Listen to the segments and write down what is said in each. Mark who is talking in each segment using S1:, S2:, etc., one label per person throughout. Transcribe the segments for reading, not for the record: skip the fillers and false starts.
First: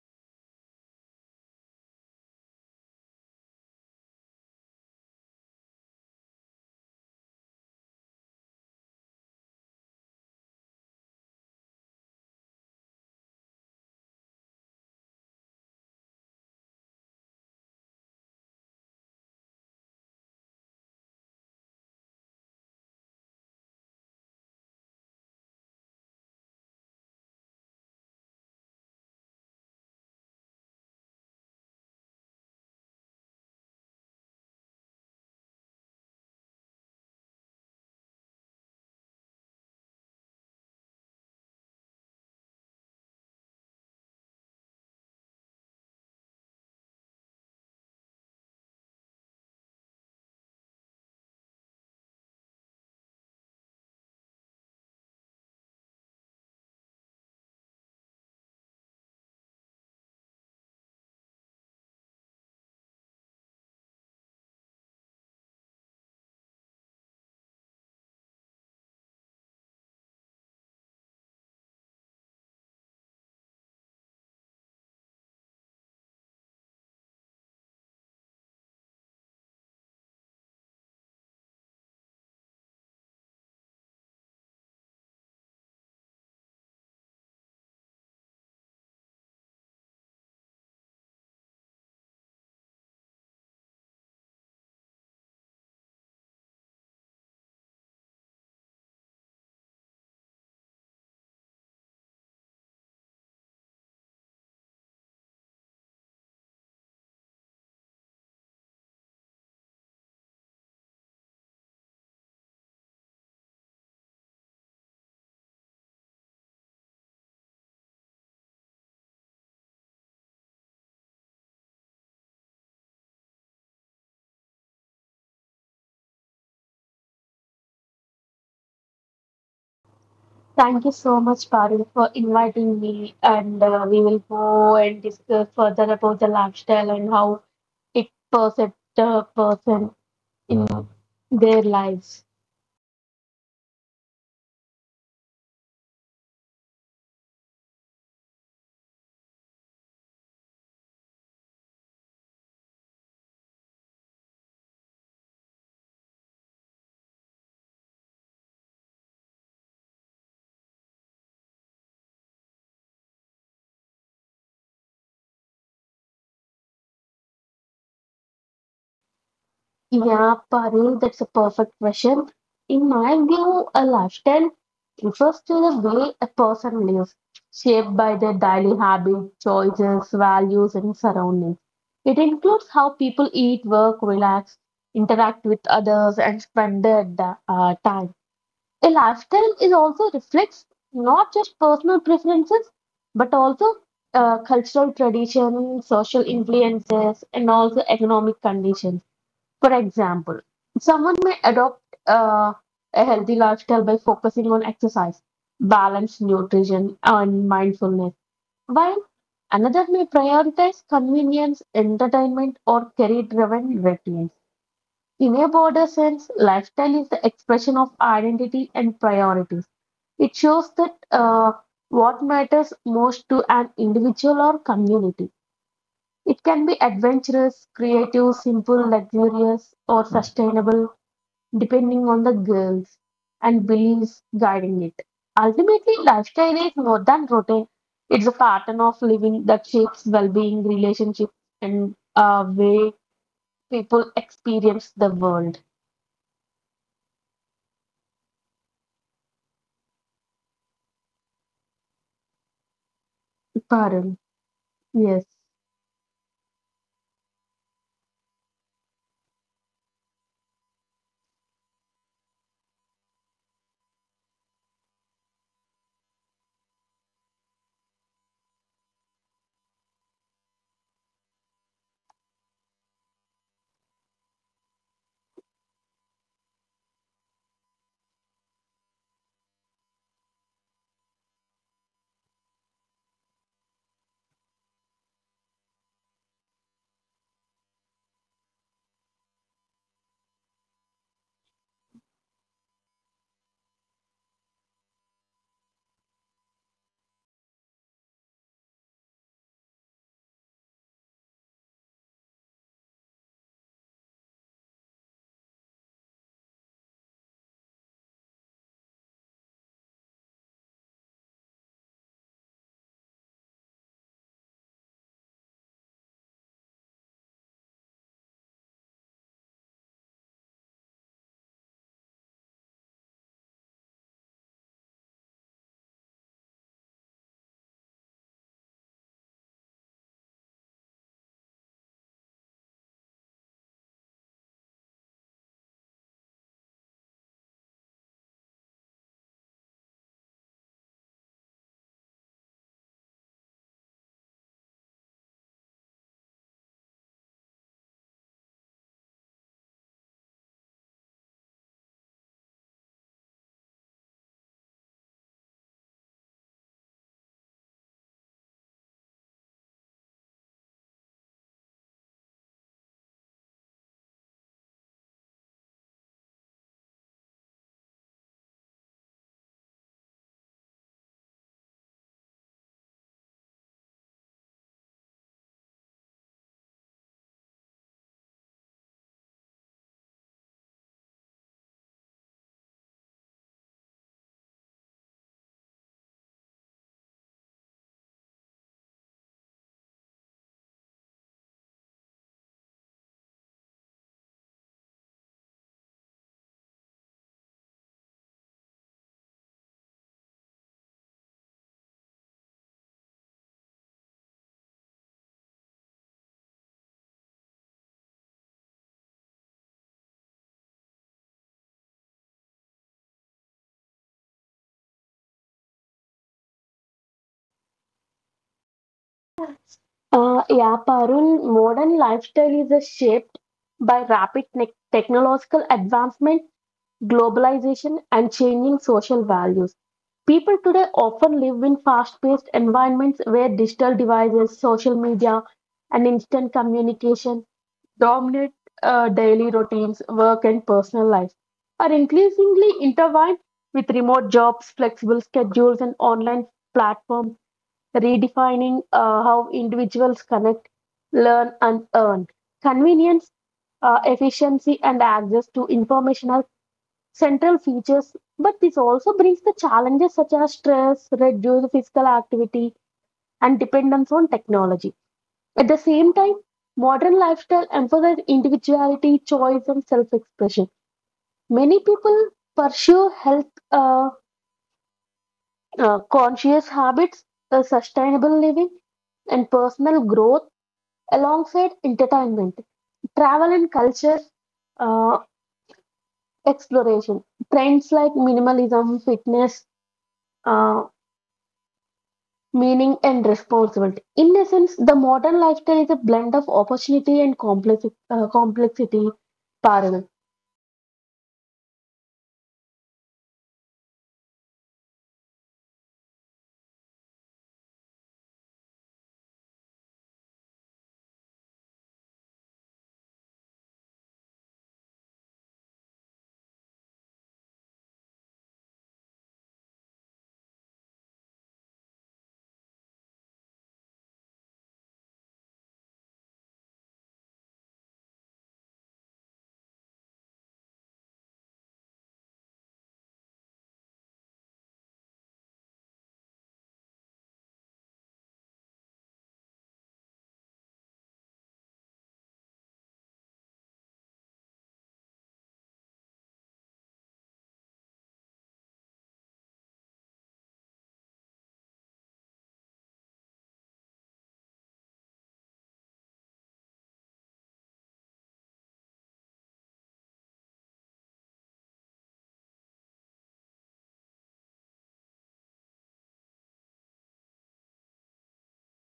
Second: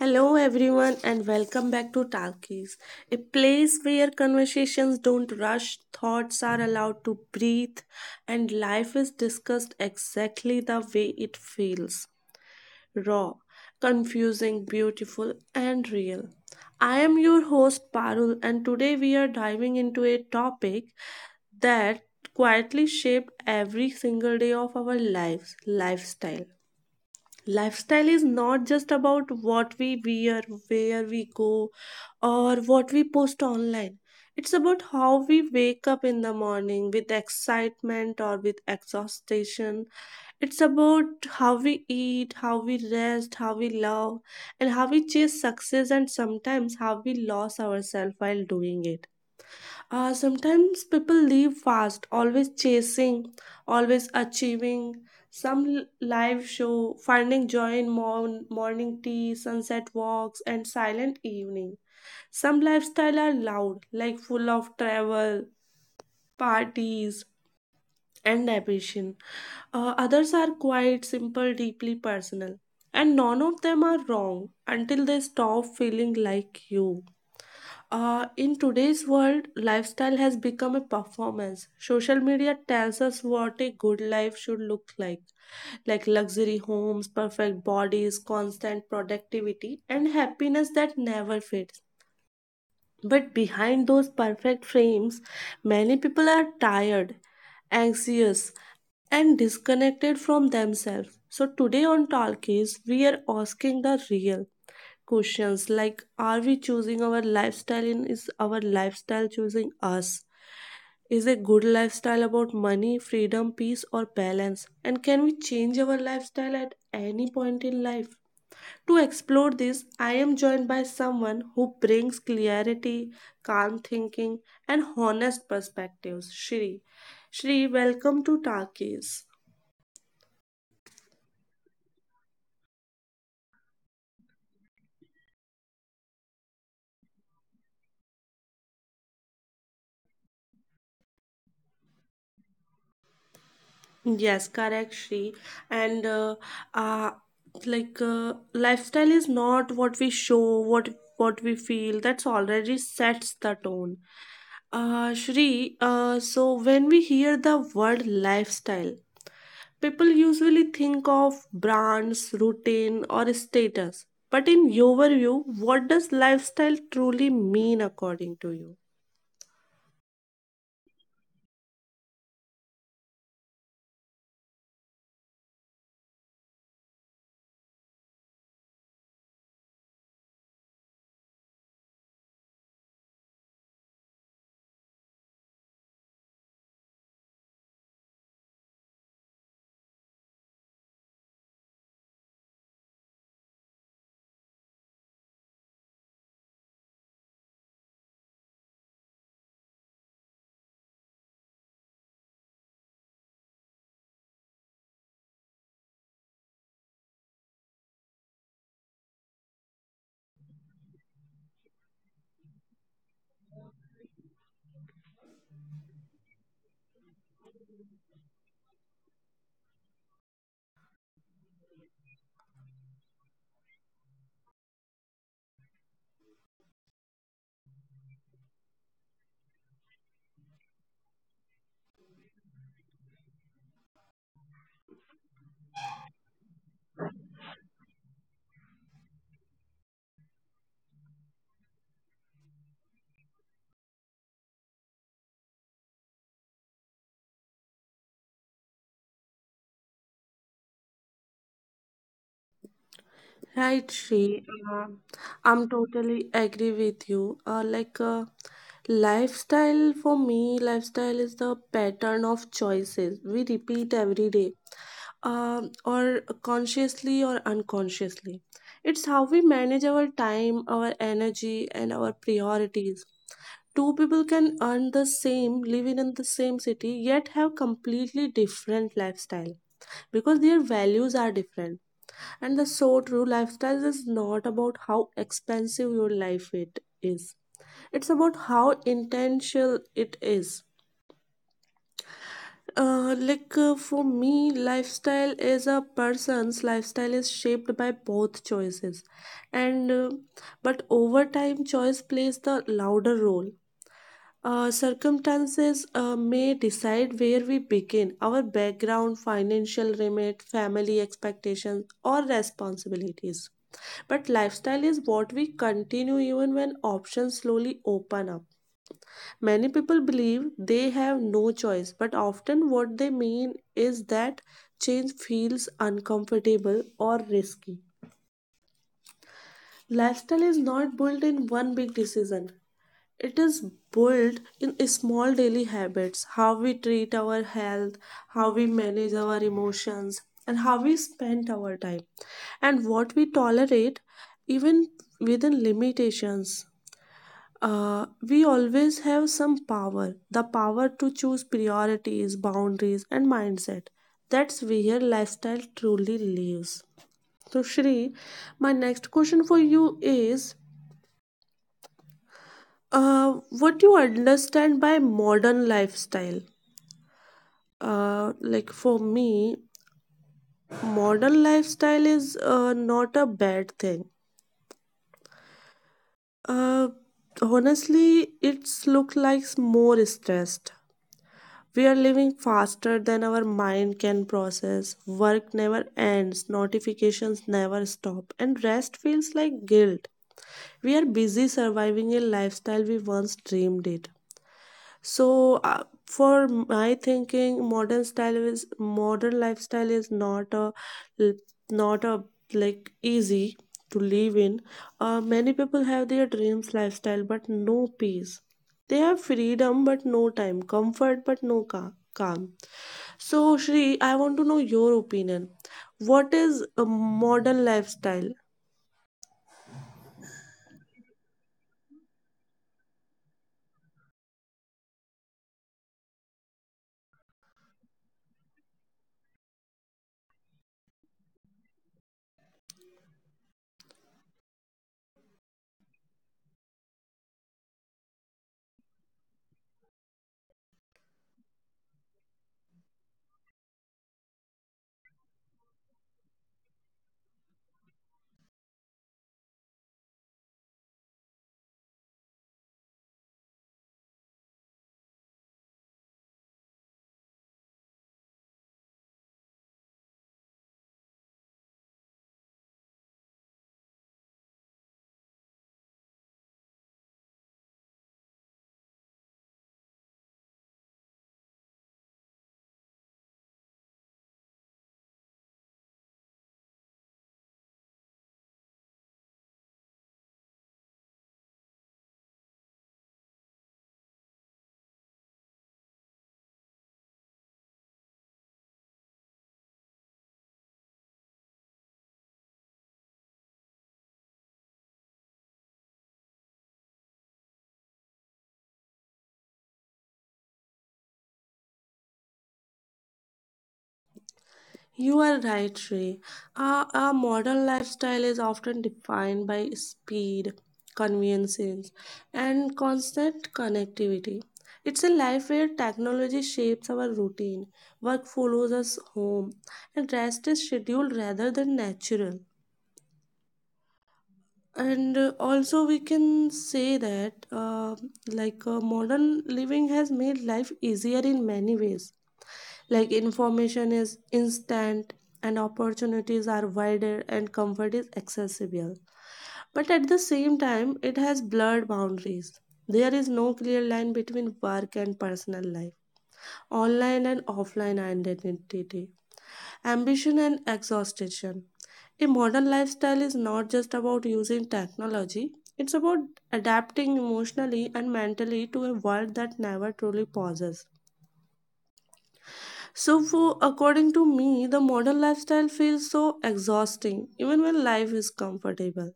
S1: Hello, everyone, and welcome back to Talkies, a place where conversations don't rush, thoughts are allowed to breathe, and life is discussed exactly the way it feels raw, confusing, beautiful, and real. I am your host, Parul, and today we are diving into a topic that quietly shaped every single day of our lives. Lifestyle is not just about what we wear, where we go, or what we post online. It's about how we wake up in the morning, with excitement or with exhaustion. It's about how we eat, how we rest, how we love, and how we chase success, and sometimes how we lose ourselves while doing it. Sometimes people live fast, always chasing, always achieving. Some live show, finding joy in morning tea, sunset walks, and silent evening. Some lifestyle are loud, like full of travel, parties, and ambition. Others are quiet, simple, deeply personal. And none of them are wrong until they stop feeling like you. In today's world, lifestyle has become a performance. Social media tells us what a good life should look like luxury homes, perfect bodies, constant productivity, and happiness that never fades. But behind those perfect frames, many people are tired, anxious, and disconnected from themselves. So, today on Talkies, we are asking the real questions, like, are we choosing our lifestyle? Is our lifestyle choosing us? Is a good lifestyle about money, freedom, peace, or balance? And can we change our lifestyle at any point in life? To explore this, I am joined by someone who brings clarity, calm thinking, and honest perspectives, Shri. Shri, welcome to Talkies.
S2: Thank you so much, Parul, for inviting me. And We will go and discuss further about the lifestyle and how it percepts the person in their lives.
S1: Yes, correct, Shri. And uh, lifestyle is not what we show, what we feel. That's already sets the tone. Shri, so when we hear the word lifestyle, people usually think of brands, routine, or status. But in your view, what does lifestyle truly mean according to you?
S2: Yeah, Parul, that's a perfect question. In my view, a lifestyle refers to the way a person lives, shaped by their daily habits, choices, values, and surroundings. It includes how people eat, work, relax, interact with others, and spend their time. A lifestyle is also reflects not just personal preferences, but also cultural tradition, social influences, and also economic conditions. For example, someone may adopt uh, a healthy lifestyle by focusing on exercise, balanced nutrition, and mindfulness, while another may prioritize convenience, entertainment, or career driven routines. In a broader sense, lifestyle is the expression of identity and priorities. It shows that what matters most to an individual or community. It can be adventurous, creative, simple, luxurious, or sustainable, depending on the goals and beliefs guiding it. Ultimately, lifestyle is more than routine. It's a pattern of living that shapes well-being, relationships, and way people experience the world.
S1: Right,
S2: Parul.
S1: Shri. Uh,
S2: Yes.
S1: I'm totally agree with you. Lifestyle is the pattern of choices we repeat every day, or consciously or unconsciously. It's how we manage our time, our energy, and our priorities. Two people can earn the same, living in the same city, yet have completely different lifestyle because their values are different. And the so true lifestyle is not about how expensive your life it is. It's about how intentional it is. For me, lifestyle is a person's lifestyle is shaped by both choices, and but over time, choice plays the louder role. Circumstances may decide where we begin, our background, financial remit, family expectations, or responsibilities. But lifestyle is what we continue even when options slowly open up. Many people believe they have no choice, but often what they mean is that change feels uncomfortable or risky. Lifestyle is not built in one big decision, it is built in small daily habits: how we treat our health, how we manage our emotions, and how we spend our time, and what we tolerate, even within limitations. We always have some power, the power to choose priorities, boundaries, and mindset. That's where lifestyle truly lives. So, Shri, my next question for you is, what do you understand by modern lifestyle? Like, for me, modern lifestyle is not a bad thing. Uh, Honestly, it's look like more stressed. We are living faster than our mind can process. Work never ends, notifications never stop, and rest feels like guilt. We are busy surviving a lifestyle we once dreamed it. So for my thinking, modern lifestyle is not a like easy to live in. Many people have their dreams lifestyle but no peace, they have freedom but no time, comfort but no calm. So, Shri, I want to know your opinion: what is a modern lifestyle?
S2: Yeah, Parul, modern lifestyle is shaped by technological advancement, globalization, and changing social values. People today often live in fast paced environments where digital devices, social media, and instant communication dominate daily routines, work, and personal life, are increasingly intertwined with remote jobs, flexible schedules, and online platforms redefining how individuals connect, learn, and earn. Convenience, efficiency, and access to information are central features, but this also brings the challenges such as stress, reduced physical activity, and dependence on technology. At the same time, modern lifestyle emphasizes individuality, choice, and self expression. Many people pursue health uh, conscious habits, sustainable living, and personal growth alongside entertainment, travel and culture uh, exploration, trends like minimalism, fitness, uh, meaning, and responsibility. In essence, the modern lifestyle is a blend of opportunity and complexity. Parul.
S1: You are right, Shrey. Our modern lifestyle is often defined by speed, convenience, and constant connectivity. It's a life where technology shapes our routine, work follows us home, and rest is scheduled rather than natural. And Also, we can say that modern living has made life easier in many ways. Like, information is instant, and opportunities are wider, and comfort is accessible, but at the same time it has blurred boundaries. There is no clear line between work and personal life, online and offline identity, ambition and exhaustion. A modern lifestyle is not just about using technology, it's about adapting emotionally and mentally to a world that never truly pauses. So, for, according to me, the modern lifestyle feels so exhausting, even when life is comfortable.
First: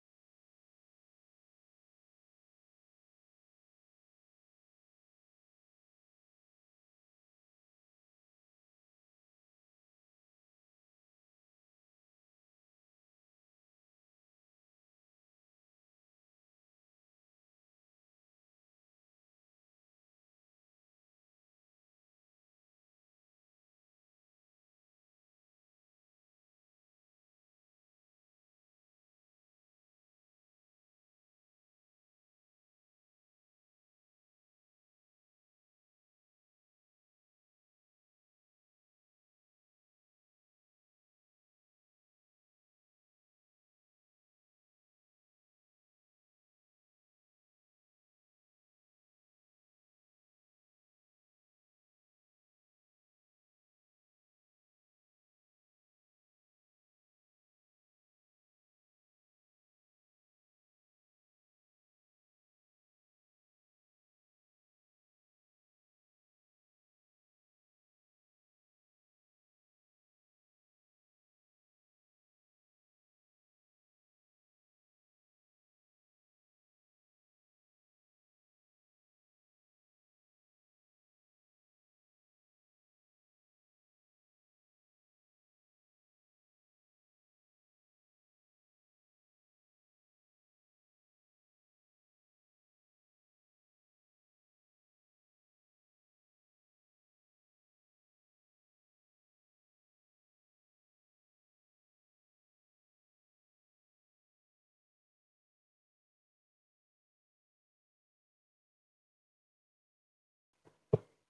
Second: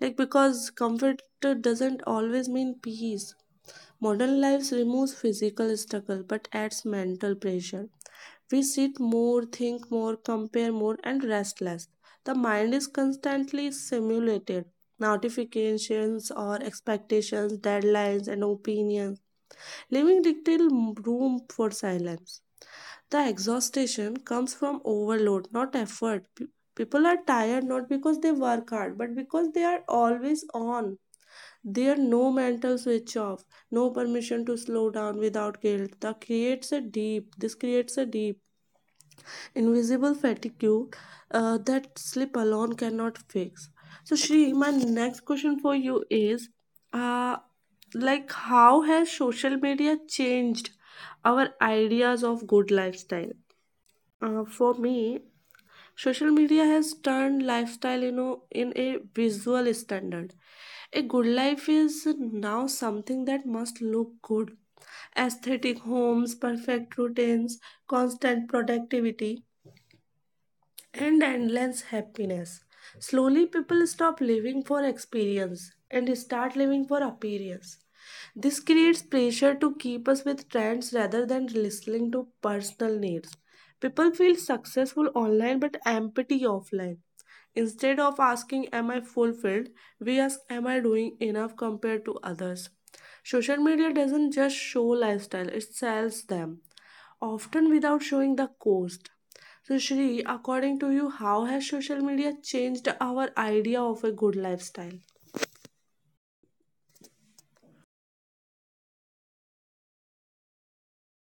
S1: Like, because comfort doesn't always mean peace. Modern life removes physical struggle but adds mental pressure. We sit more, think more, compare more, and rest less. The mind is constantly stimulated. Notifications or expectations, deadlines, and opinions, leaving little room for silence. The exhaustion comes from overload, not effort. People are tired not because they work hard, but because they are always on. There no mental switch off, no permission to slow down without guilt. That creates a deep, This creates a deep, invisible fatigue that sleep alone cannot fix. So, Shri, my next question for you is, uh, how has social media changed our ideas of good lifestyle? For me, social media has turned lifestyle, you know, in a visual standard. A good life is now something that must look good. Aesthetic homes, perfect routines, constant productivity, and endless happiness. Slowly, people stop living for experience and start living for appearance. This creates pressure to keep us with trends rather than listening to personal needs. People feel successful online but empty offline. Instead of asking, "Am I fulfilled?" we ask, "Am I doing enough compared to others?" Social media doesn't just show lifestyle, it sells them, often without showing the cost. So, Shri, according to you, how has social media changed our idea of a good lifestyle?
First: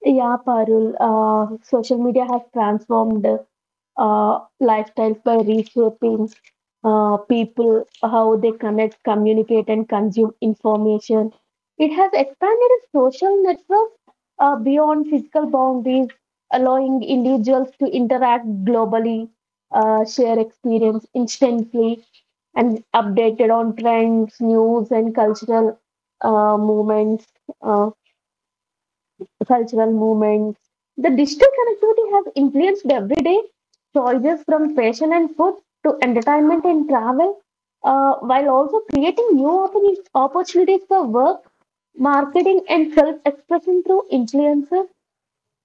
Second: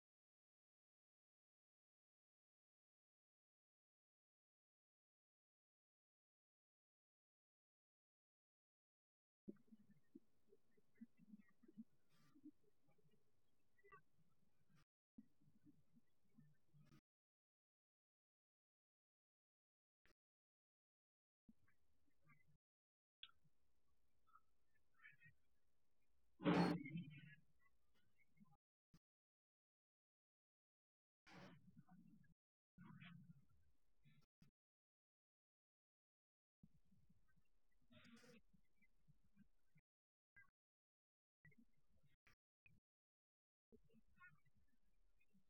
S2: Yeah, Parul. Social media has transformed lifestyles by reshaping people, how they connect, communicate, and consume information. It has expanded its social networks beyond physical boundaries, allowing individuals to interact globally, share experience instantly, and updated on trends, news, and cultural movements. Uh, cultural movements. The digital connectivity has influenced everyday choices from fashion and food to entertainment and travel, while also creating opportunities for work, marketing, and self expression through influencers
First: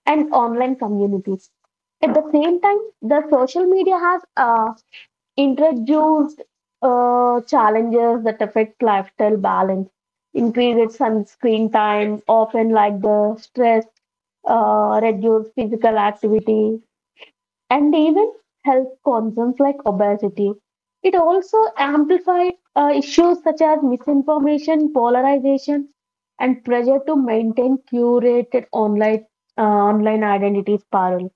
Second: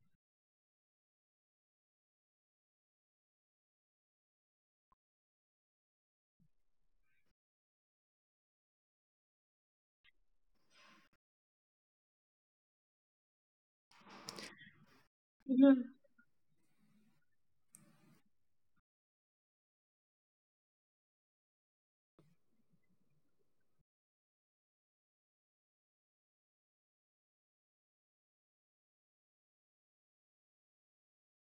S2: and online communities. At the same time, the social media has introduced challenges that affect lifestyle balance, increased sun screen time, often like the stress reduce
S1: Mhm.
S2: physical activity, and even health concerns like obesity. It also amplifies issues such as misinformation, polarization, and pressure to maintain curated online identity spiral.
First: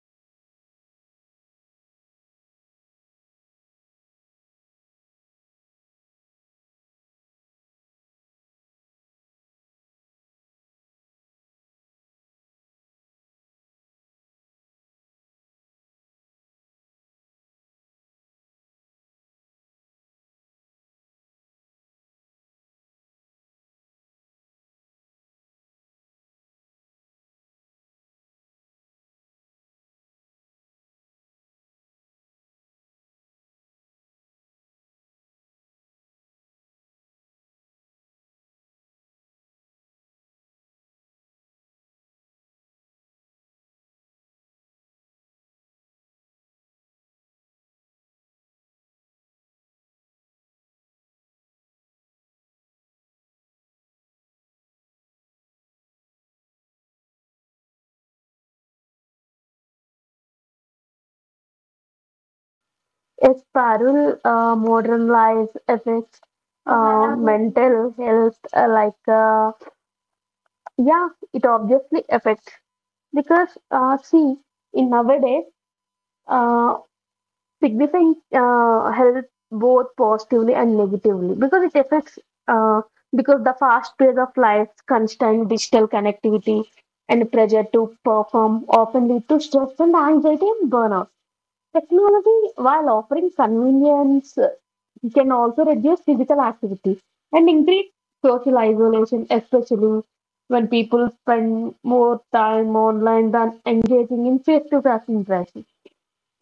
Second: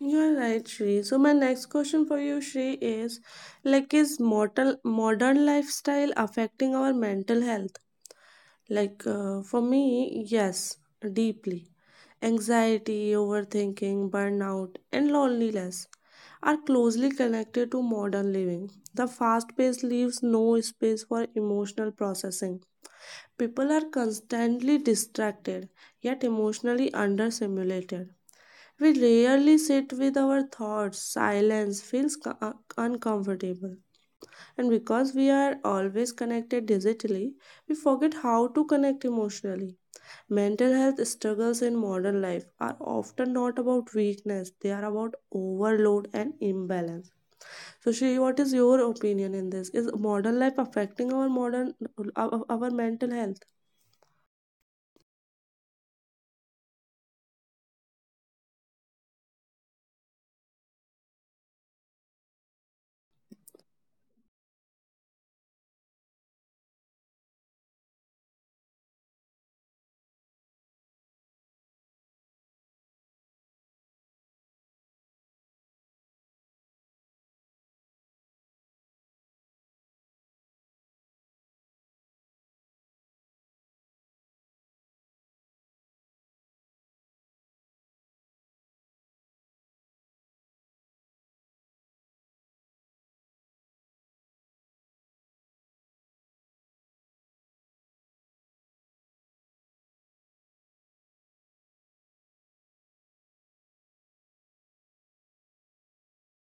S1: You're right, Shri. So my next question for you, Shri, is, like, is mortal modern lifestyle affecting our mental health? Like, for me, yes, deeply. Anxiety, overthinking, burnout, and loneliness are closely connected to modern living. The fast-paced leaves no space for emotional processing. People are constantly distracted, yet emotionally understimulated. We rarely sit with our thoughts. Silence feels uncomfortable. And because we are always connected digitally, we forget how to connect emotionally. Mental health struggles in modern life are often not about weakness, they are about overload and imbalance. So, Shri, what is your opinion in this? Is modern life affecting our modern, our mental health?
S2: A spiral modern life affects mental health, yeah, it obviously affects because see, in nowadays, uh, signifying help both positively and negatively because it affects uh, because the fast pace of life, constant digital connectivity, and pressure to perform often lead to stress and anxiety and burnout. Technology, while offering convenience, can also reduce physical activity and increase social isolation, especially when people spend more time online than engaging in face-to-face interactions.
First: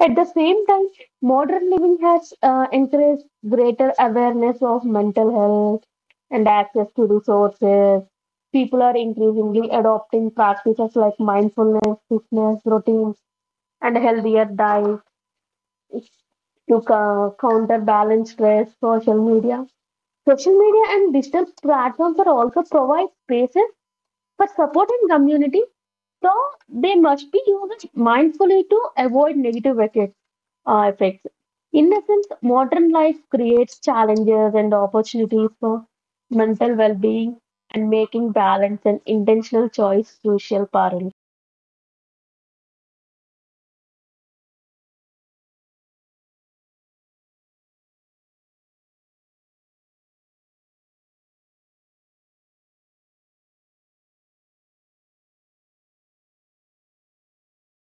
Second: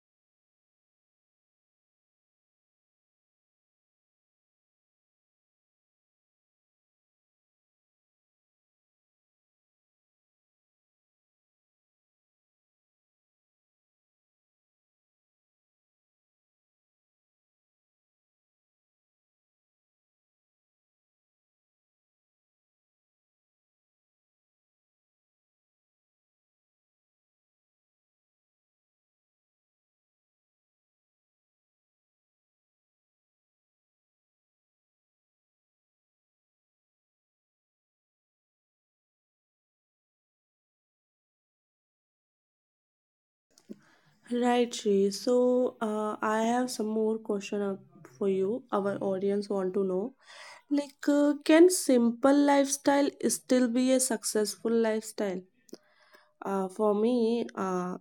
S2: At the same time, modern living has encouraged greater awareness of mental health and access to resources. People are increasingly adopting practices like mindfulness, fitness routines, and a healthier diet to counterbalance stress, social media. Social media and digital platforms are also provide spaces for support and community so they must be used mindfully to avoid negative effects. uh, effects. In essence, modern life creates challenges and opportunities for mental well being and making balance and intentional choice crucial parallel.
S1: Right, Shri. So, I have some more question for you. Our audience want to know, like, can simple lifestyle still be a successful lifestyle? Uh, for me, uh,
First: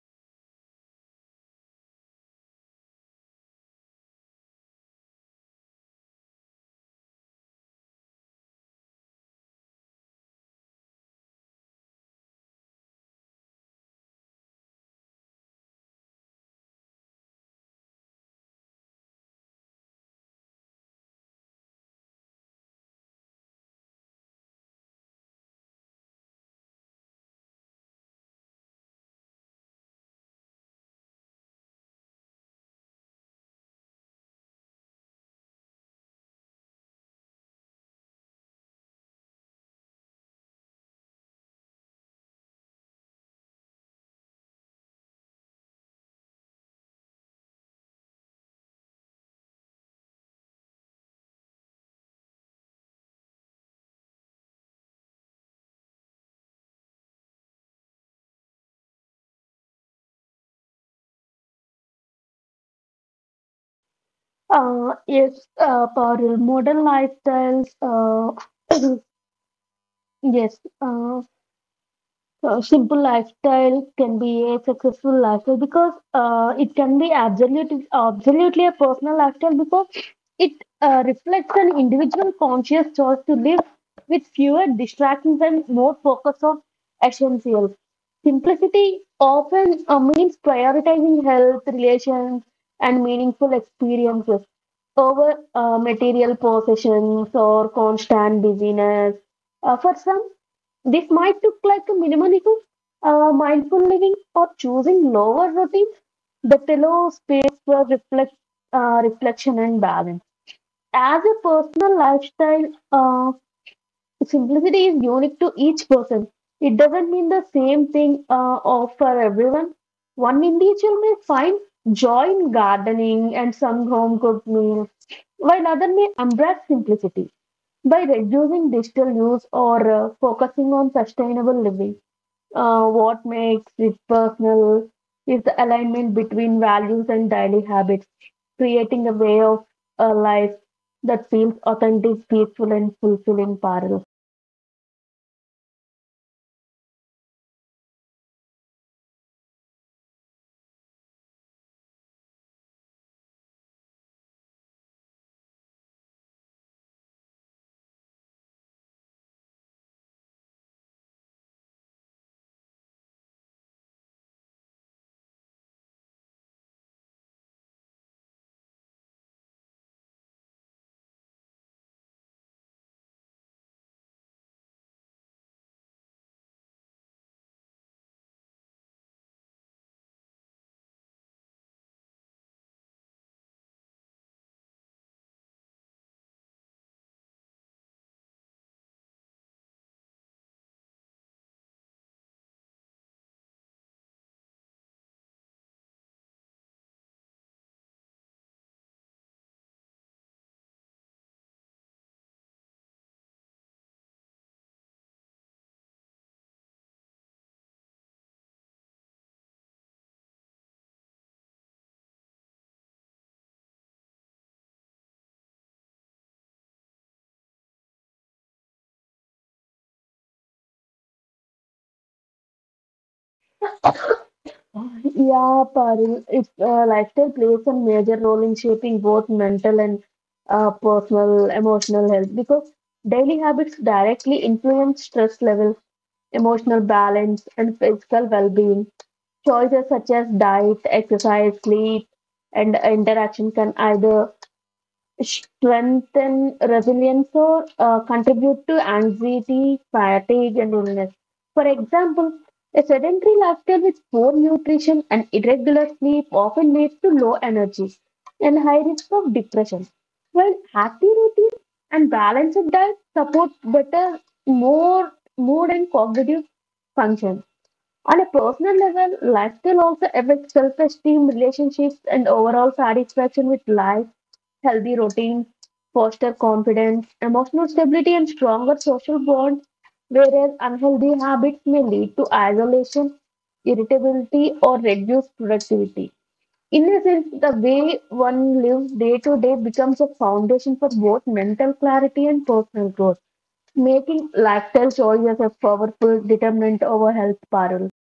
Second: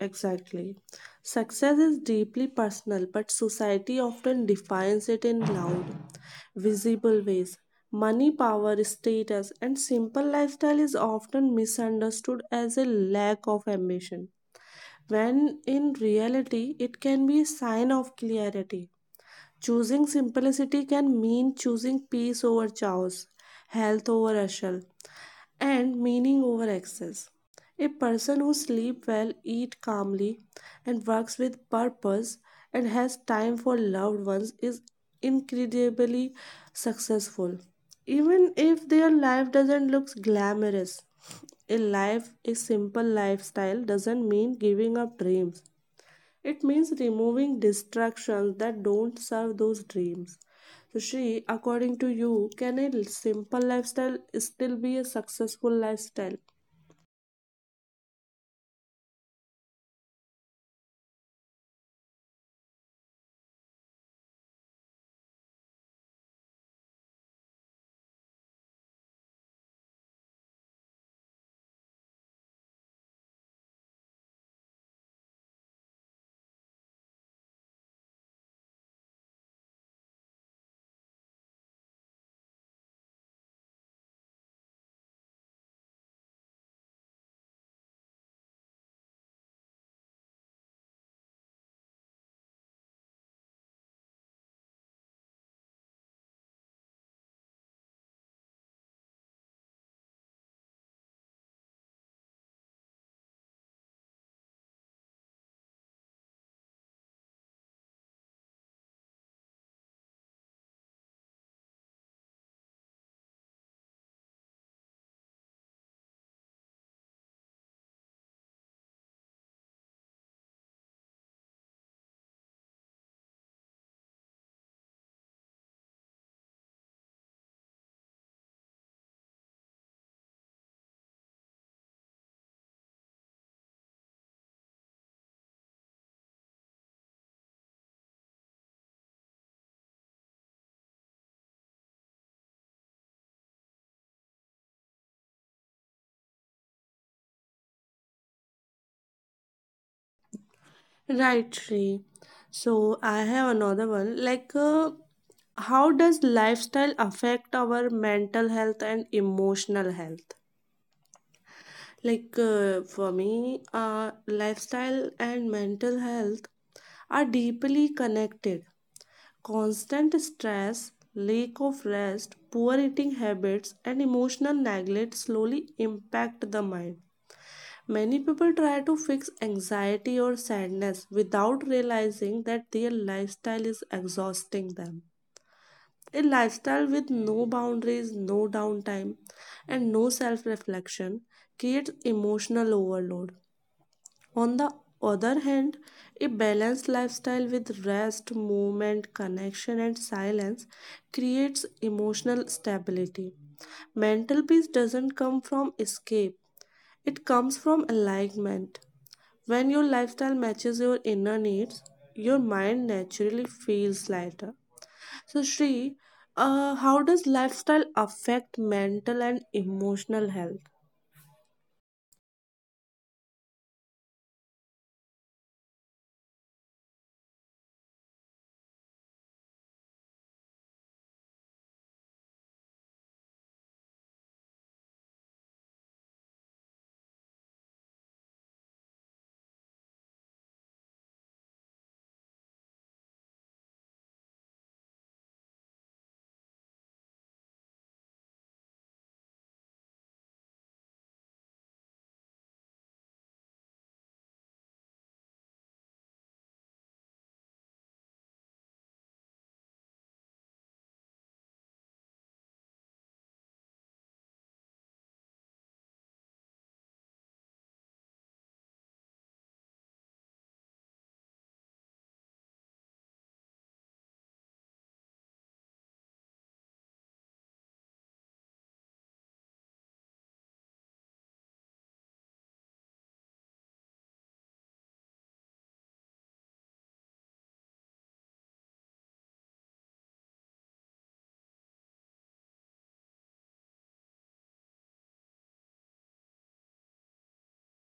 S1: exactly. Success is deeply personal, but society often defines it in loud, visible ways. Money, power, status, and simple lifestyle is often misunderstood as a lack of ambition, when in reality it can be a sign of clarity. Choosing simplicity can mean choosing peace over chaos, health over hustle, and meaning over excess. A person who sleeps well, eats calmly, and works with purpose, and has time for loved ones, is incredibly successful. Even if their life doesn't look glamorous, a simple lifestyle doesn't mean giving up dreams. It means removing distractions that don't serve those dreams. So, Shri, according to you, can a simple lifestyle still be a successful lifestyle?
S2: Uh, yes, parallel modern lifestyles. Yes, a simple lifestyle can be a successful lifestyle because it can be absolutely a personal lifestyle because it reflects an individual conscious choice to live with fewer distractions and more focus on essentials. Simplicity often means prioritizing health, relations, and meaningful experiences over material possessions or constant busyness. For some, this might look like a minimalism, mindful living, or choosing lower routines. The pillow space for reflection and balance. As a personal lifestyle, uh, simplicity is unique to each person. It doesn't mean the same thing or for everyone. One individual may find joy in gardening and some home cooked meals, while others may embrace simplicity by reducing digital use or focusing on sustainable living. What makes it personal is the alignment between values and daily habits, creating a way of a life that feels authentic, peaceful, and fulfilling, Parul.
S1: Right, Shri. So, I have another one. Like, how does lifestyle affect our mental health and emotional health? Like, lifestyle and mental health are deeply connected. Constant stress, lack of rest, poor eating habits, and emotional neglect slowly impact the mind. Many people try to fix anxiety or sadness without realizing that their lifestyle is exhausting them. A lifestyle with no boundaries, no downtime, and no self reflection creates emotional overload. On the other hand, a balanced lifestyle with rest, movement, connection, and silence creates emotional stability. Mental peace doesn't come from escape, it comes from alignment. When your lifestyle matches your inner needs, your mind naturally feels lighter. So, Shri, how does lifestyle affect mental and emotional health?
S2: Yeah, Parul, it's lifestyle plays a major role in shaping both mental and personal emotional health because daily habits directly influence stress level, emotional balance, and physical well-being. Choices such as diet, exercise, sleep, and interaction can either strengthen resilience or contribute to anxiety, fatigue, and illness. For example, a sedentary lifestyle with poor nutrition and irregular sleep often leads to low energy and high risk of depression, while healthy routine and balanced diet support better more mood and cognitive function. On a personal level, lifestyle also affects self esteem, relationships, and overall satisfaction with life. Healthy routines foster confidence, emotional stability, and stronger social bonds, whereas unhealthy habits may lead to isolation, irritability, or reduced productivity. In a sense, the way one lives day to day becomes a foundation for both mental clarity and personal growth, making lifestyle choices a powerful determinant over health, Parul.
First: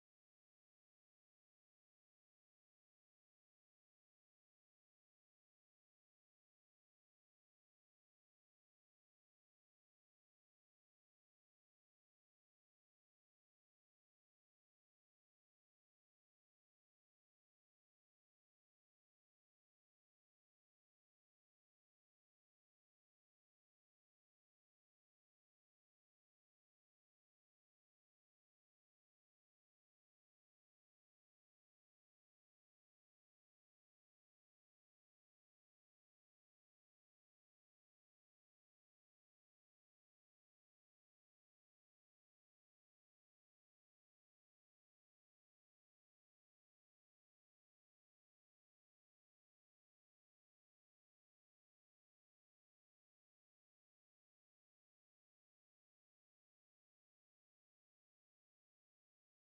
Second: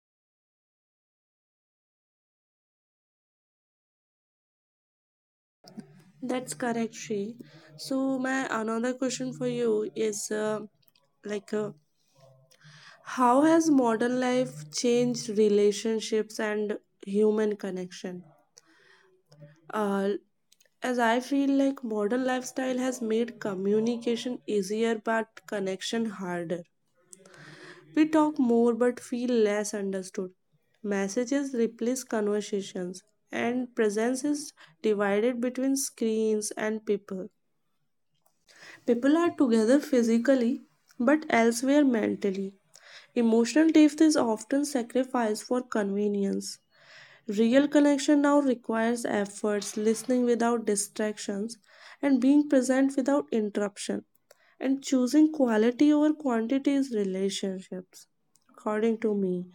S1: That's correct, Shri. So my another question for you is like uh, how has modern life changed relationships and human connection? Uh, as I feel, like, modern lifestyle has made communication easier but connection harder. We talk more but feel less understood. Messages replace conversations, and presence is divided between screens and people. People are together physically but elsewhere mentally. Emotional depth is often sacrificed for convenience. Real connection now requires efforts, listening without distractions, and being present without interruption. And choosing quality over quantity is relationships, according to me.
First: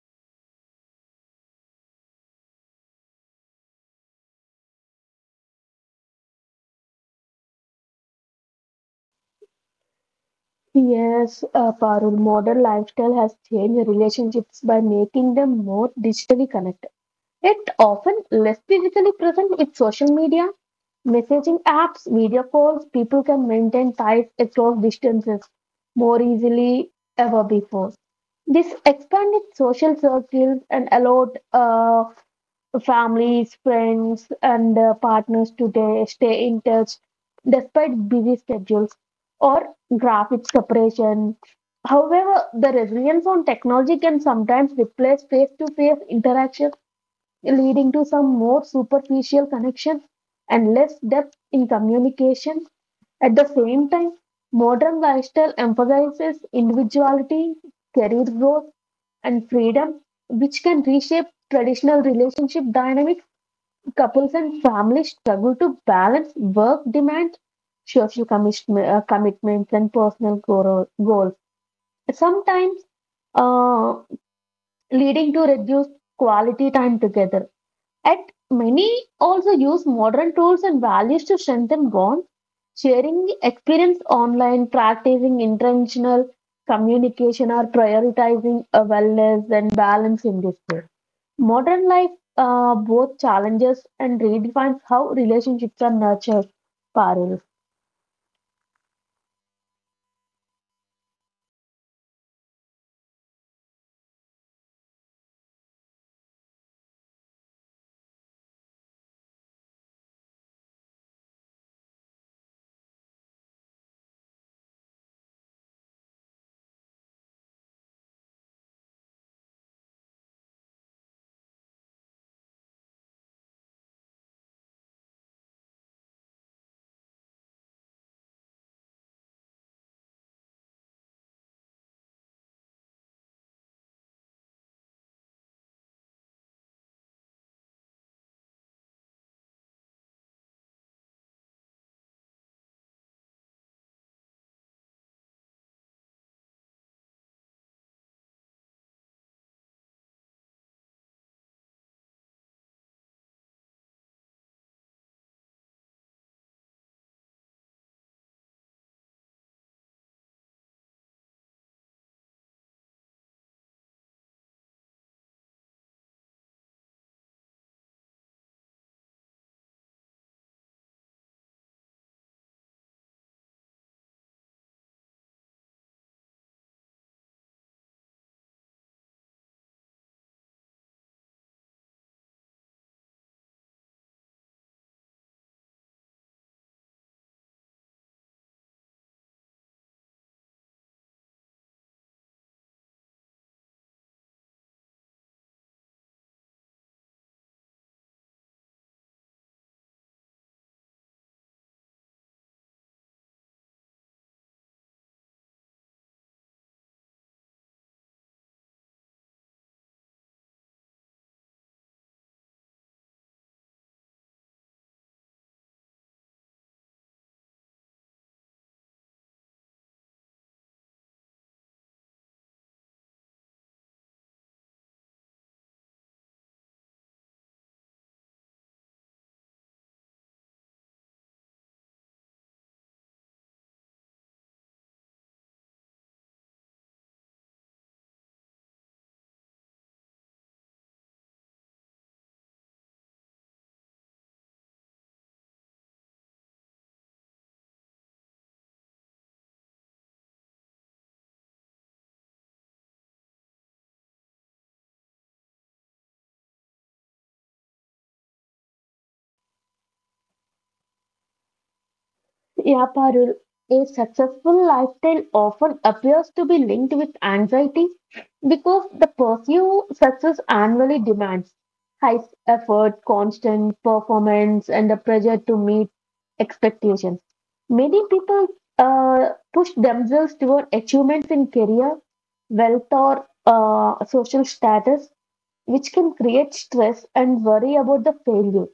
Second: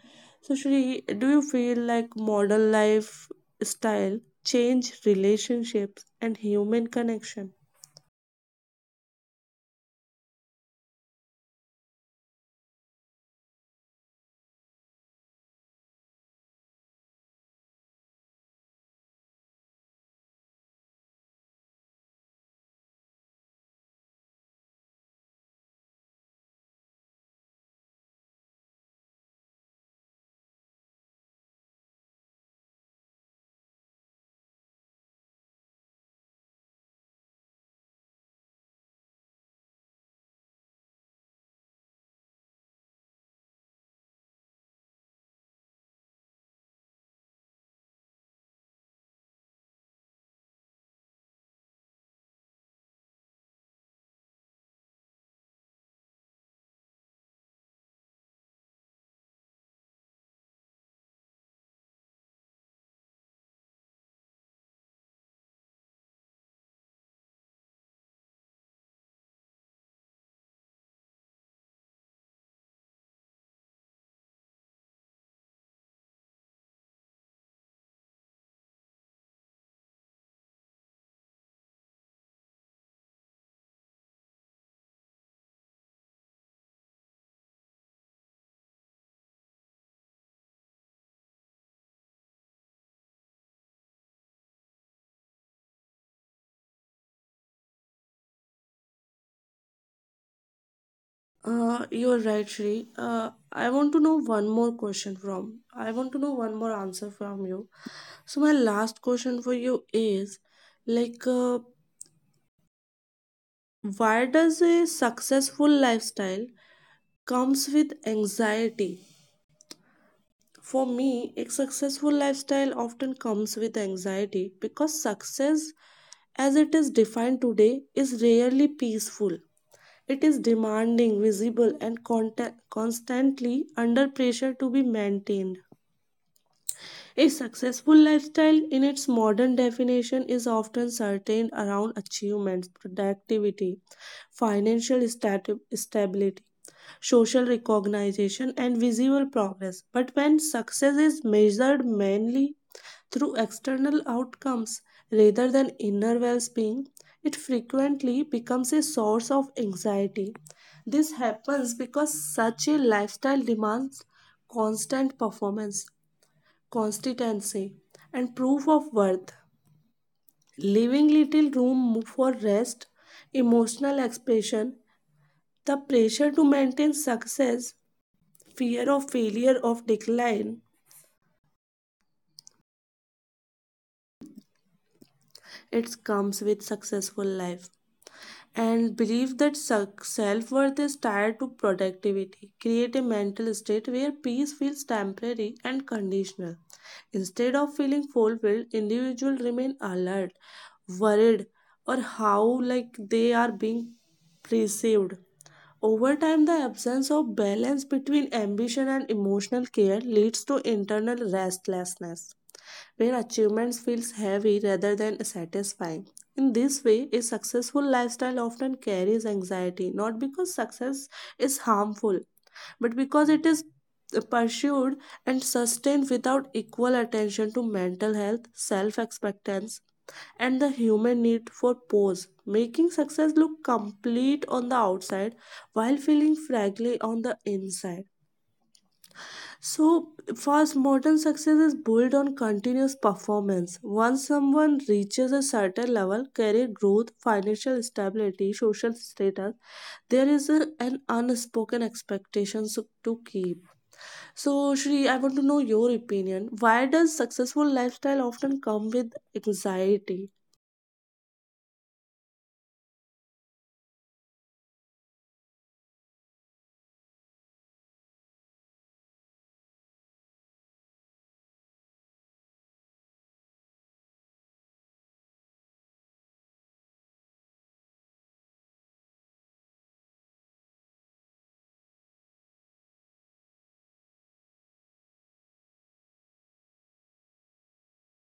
S1: So, Shri, do you feel like modern life style change relationships and human connection?
S2: Yes, Parul, modern lifestyle has changed relationships by making them more digitally connected, yet often less physically present with social media, messaging apps, video calls. People can maintain ties across distances more easily ever before. This expanded social circles and allowed families, friends, and partners today stay in touch despite busy schedules or graphic separation. However, the reliance on technology can sometimes replace face to face interaction, leading to some more superficial connections and less depth in communication. At the same time, modern lifestyle emphasizes individuality, career growth, and freedom, which can reshape traditional relationship dynamics couples and families struggle to balance work demands, social commitments, and personal goals, sometimes uh, leading to reduced quality time together. At many also use modern tools and values to strengthen bonds, sharing experience online, practicing intentional communication, or prioritizing wellness and balance in this way. Modern life both challenges and redefines how relationships are nurtured. Parul.
S1: You're right, Shri. I want to know one more question from. I want to know one more answer from you. So my last question for you is, like, uh, why does a successful lifestyle comes with anxiety? For me, a successful lifestyle often comes with anxiety because success, as it is defined today, is rarely peaceful. It is demanding, visible, and constantly under pressure to be maintained. A successful lifestyle, in its modern definition, is often certain around achievements, productivity, financial stability, social recognition, and visual progress. But when success is measured mainly through external outcomes rather than inner well being, it frequently becomes a source of anxiety. This happens because such a lifestyle demands constant performance consistency, and proof of worth. Leaving little room for rest, emotional expression, the pressure to maintain success, fear of failure of decline, it comes with successful life. And believe that self worth is tied to productivity. Create a mental state where peace feels temporary and conditional. Instead of feeling fulfilled, individuals remain alert, worried, or how like they are being perceived. Over time, the absence of balance between ambition and emotional care leads to internal restlessness where achievement feels heavy rather than satisfying. In this way, a successful lifestyle often carries anxiety, not because success is harmful, but because it is pursued and sustained without equal attention to mental health, self acceptance, and the human need for pause, making success look complete on the outside while feeling fragile on the inside. So, fast modern success is built on continuous performance. Once someone reaches a certain level, career growth, financial stability, social status, there is an unspoken expectation to keep. So, Shri, I want to know your opinion. Why does successful lifestyle often come with anxiety?
S2: Yeah, Parul. A successful lifestyle often appears to be linked with anxiety because the pursuit success annually demands high effort, constant performance, and the pressure to meet expectations. Many people push themselves toward achievements in career, wealth, or social status which can create stress and worry about the failure.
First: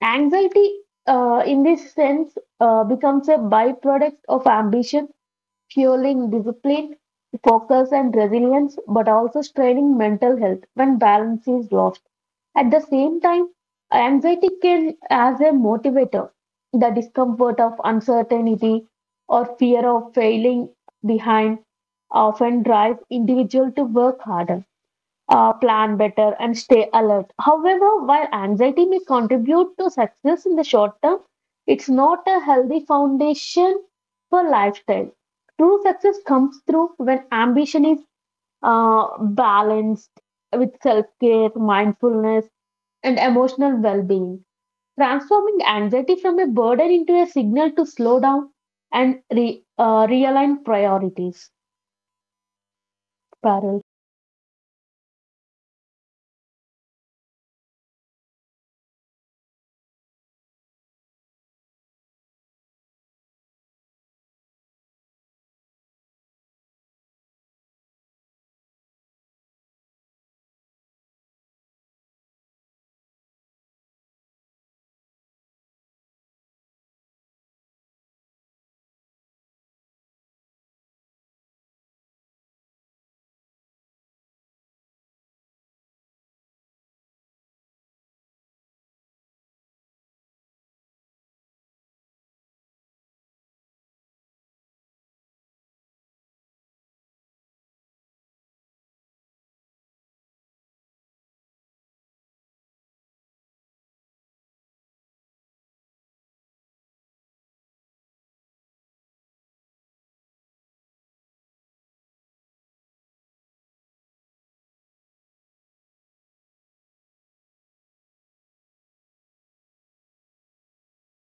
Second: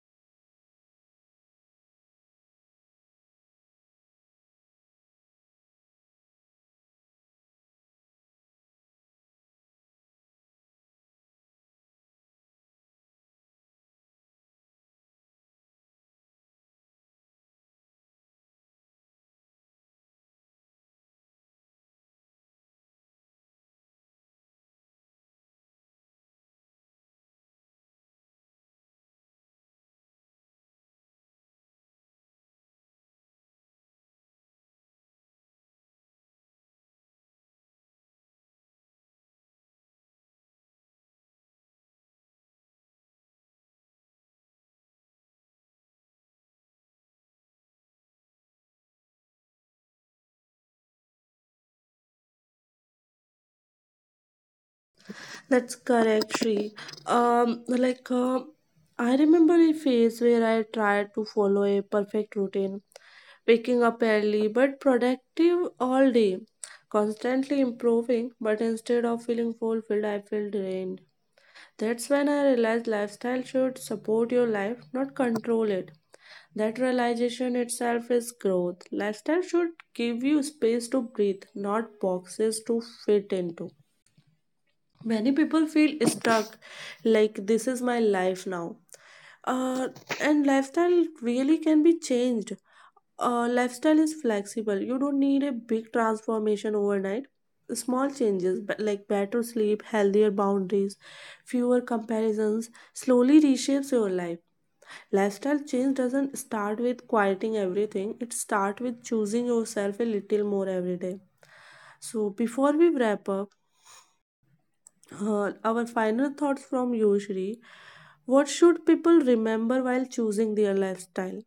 S2: Anxiety, in this sense, becomes a byproduct of ambition, fueling discipline, focus, and resilience, but also straining mental health when balance is lost. At the same time, anxiety can as a motivator the discomfort of uncertainty or fear of failing behind often drives individuals to work harder plan better, and stay alert. However, while anxiety may contribute to success in the short term, it's not a healthy foundation for lifestyle. True success comes through when ambition is balanced with self care, mindfulness, and emotional well being. Transforming anxiety from a burden into a signal to slow down and realign priorities. Parallel.
S1: That's correct, Shri. Um, like. um I remember a phase where I tried to follow a perfect routine waking up early but productive all day, constantly improving, but instead of feeling fulfilled, I feel drained. That's when I realized lifestyle should support your life, not control it. That realization itself is growth. Lifestyle should give you space to breathe, not boxes to fit into many people feel stuck like this is my life now uh, and lifestyle really can be changed. Uh, lifestyle is flexible. You don't need a big transformation overnight. Small changes, like better sleep, healthier boundaries, fewer comparisons slowly reshapes your life. Lifestyle change doesn't start with quieting everything, it starts with choosing yourself a little more every day. So before we wrap up, our final thoughts from you, Shri. What should people remember while choosing their lifestyle?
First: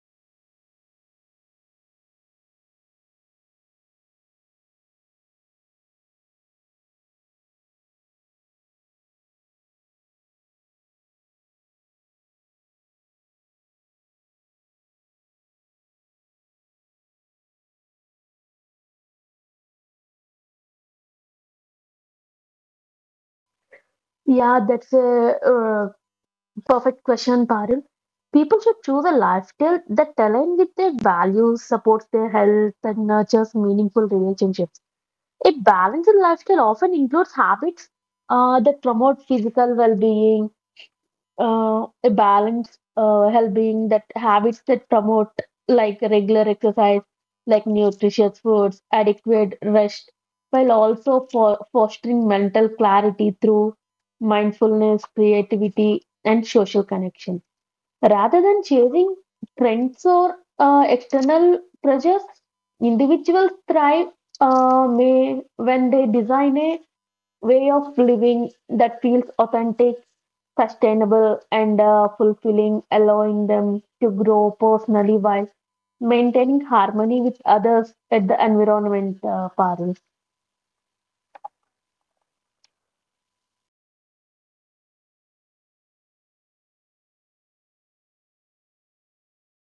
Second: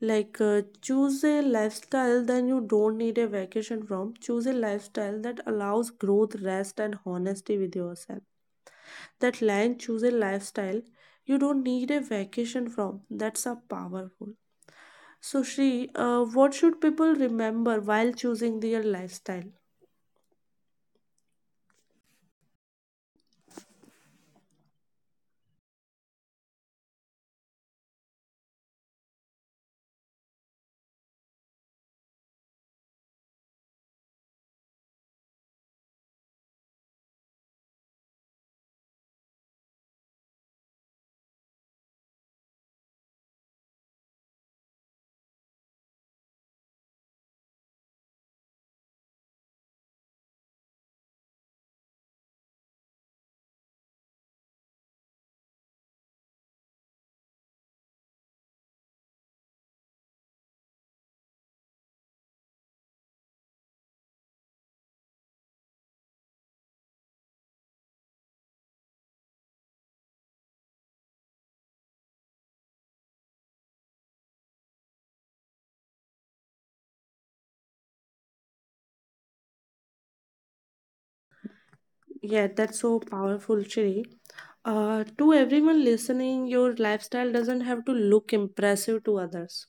S1: Choose a lifestyle that you don't need a vacation from. Choose a lifestyle that allows growth, rest, and honesty with yourself. That line, choose a lifestyle you don't need a vacation from. That's a powerful. So, Shri, what should people remember while choosing their lifestyle?
S2: Yeah, that's a perfect question, Paril. People should choose a lifestyle that aligns with their values, supports their health, and nurtures meaningful relationships. A balanced lifestyle often includes habits that promote physical well-being, a balanced well-being that habits that promote like regular exercise, like nutritious foods, adequate rest, while also for fostering mental clarity through mindfulness, creativity, and social connection rather than chasing trends or external pressures, individuals thrive may when they design a way of living that feels authentic, sustainable, and fulfilling, allowing them to grow personally while maintaining harmony with others at the environment, Parul.
S1: Yeah, that's so powerful, Shri. To everyone listening, your lifestyle doesn't have to look impressive to others.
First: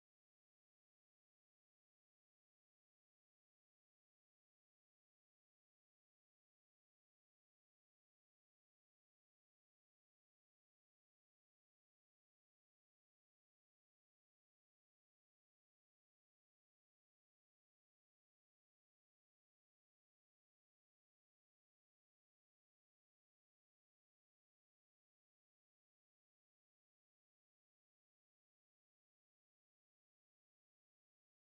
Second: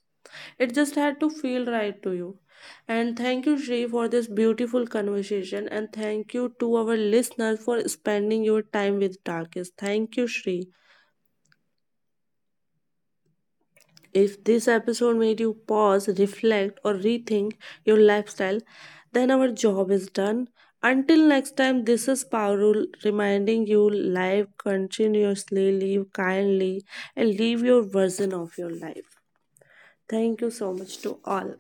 S1: It just had to feel right to you. And thank you, Shri, for this beautiful conversation. And thank you to our listeners for spending your time with darkest. Thank you, Shri. If this episode made you pause, reflect, or rethink your lifestyle, then our job is done. Until next time, this is Parul reminding you live continuously, live kindly, and live your version of your life. Thank you so much to all.